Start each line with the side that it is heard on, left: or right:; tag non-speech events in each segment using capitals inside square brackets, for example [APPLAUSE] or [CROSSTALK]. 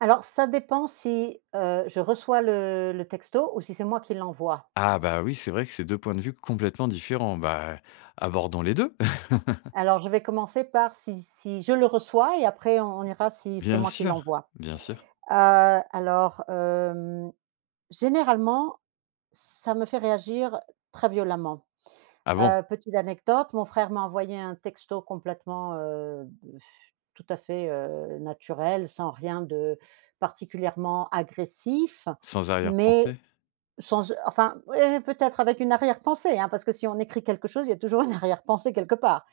right: Alors, ça dépend si, heu, je reçois le le texto ou si c'est moi qui l'envoie.
left: Ah, bah, oui, c'est vrai que c'est 2 points de vue complètement différents. Bah, et abordons les 2. [CHUCKLES]
right: Alors, je vais commencer par si si je le reçois et après on on ira si c'est
left: Bien
right: moi qui
left: sûr,
right: l'envoie.
left: bien sûr.
right: Heu, alors, hem, généralement, ça me fait réagir très violemment.
left: Ah, bon?
right: Heu, petite anecdote, mon frère m'a envoyé un texto complètement, heu, b, [BLOWS AIR] tout à fait, heu, naturel, sans rien de particulièrement agressif
left: Sans
right: mais
left: arrière-pensée.
right: sans e enfin, eh, peut-être avec une arrière-pensée, hein, parce que si on écrit quelque chose, il y a toujours une arrière-pensée quelque part.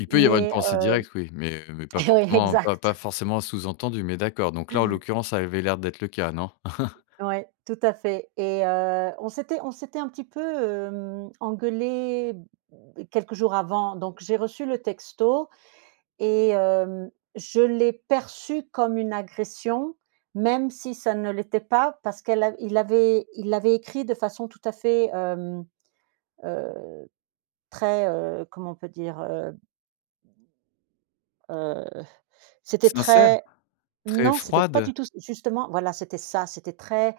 left: Il peut y avoir une
right: Mais
left: pensée
right: heu
left: directe, oui mais mais pas
right: e
left: forcément pas
right: exact.
left: pas forcément sous-entendue mais d'accord. Donc là, en
right: [CHUCKLES]
left: l'occurrence, ça avait l'air d'être le cas, non? [CHUCKLES]
right: Ouais, tout à fait et heu, on s'était on s'était un petit peu, hem, engueulés, mmh, quelques jours avant, donc j'ai reçu le texto et hem, je l'ai perçu comme une agression même si ça ne l'était pas parce qu'elle a il avait il l'avait écrit de façon tout à fait, hem, heu, très heu, comment on peut dire? Heu heu, c'était
left: Sincère?
right: très
left: Très
right: non, c'était pas
left: froide?
right: du tout ç justement voilà c'était ça. C'était très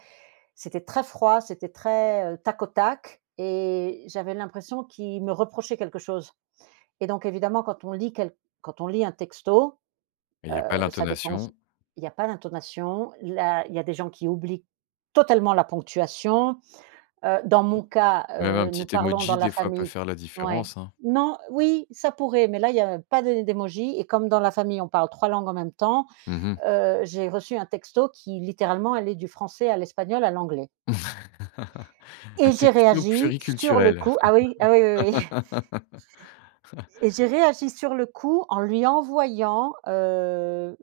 right: c'était très froid, c'était très, heu, tac-au-tac et j'avais l'impression qu'il me reprochait quelque chose et donc évidemment quand on lit quel quand on lit un texto,
left: Et il y a pas
right: heu, ça dépend s
left: l'intonation.
right: il y a pas d'intonation, la il y a des gens qui oublient totalement la ponctuation. Heu, dans mon
left: [UNINTELLIGIBLE]
right: cas,
left: Même un
right: heu, nous
left: petit
right: parlons dans
left: emoji,
right: la
left: des fois, peut
right: famille
left: faire la
right: ouais,
left: différence, hein.
right: non, oui, ça pourrait mais là, il y a pas des d'émoji et comme dans la famille, on parle 3 langues en même temps,
left: Mmh mh.
right: heu, j'ai reçu un texto qui, littéralement, allait du français à l'espagnol, à l'anglais.
left: [CHUCKLES] Un
right: Et j'ai
left: texto
right: réagi sur le
left: pluriculturel.
right: coup ah oui, ah oui, oui, oui.
left: [LAUGHS]
right: Et j'ai réagi sur le coup, en lui envoyant, heu,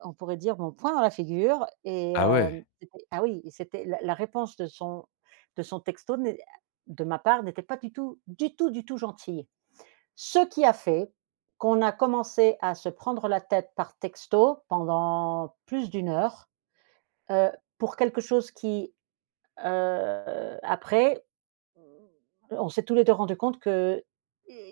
right: on pourrait dire, mon poing dans la figure et
left: Ah,
right: hem,
left: ouais!
right: c'était ah oui, c'était la la réponse de son de son texto n'est, ah, de ma part, n'était pas du tout, du tout, du tout gentille. Ce qui a fait qu'on a commencé à se prendre la tête par texto pendant plus d'1 heure, heu, pour quelque chose qui, heu, après mmh, on s'est tous les 2 rendus compte qu'il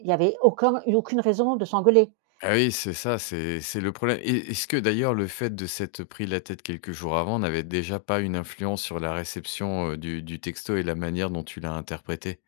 right: y avait aucun aucune raison de s'engueuler.
left: Ah, oui, c'est ça, c'est c'est le problème et est-ce que, d'ailleurs, le fait de s'être pris la tête quelques jours avant n'avait déjà pas une influence sur la réception, heu, du du texto et la manière dont tu l'as interprété?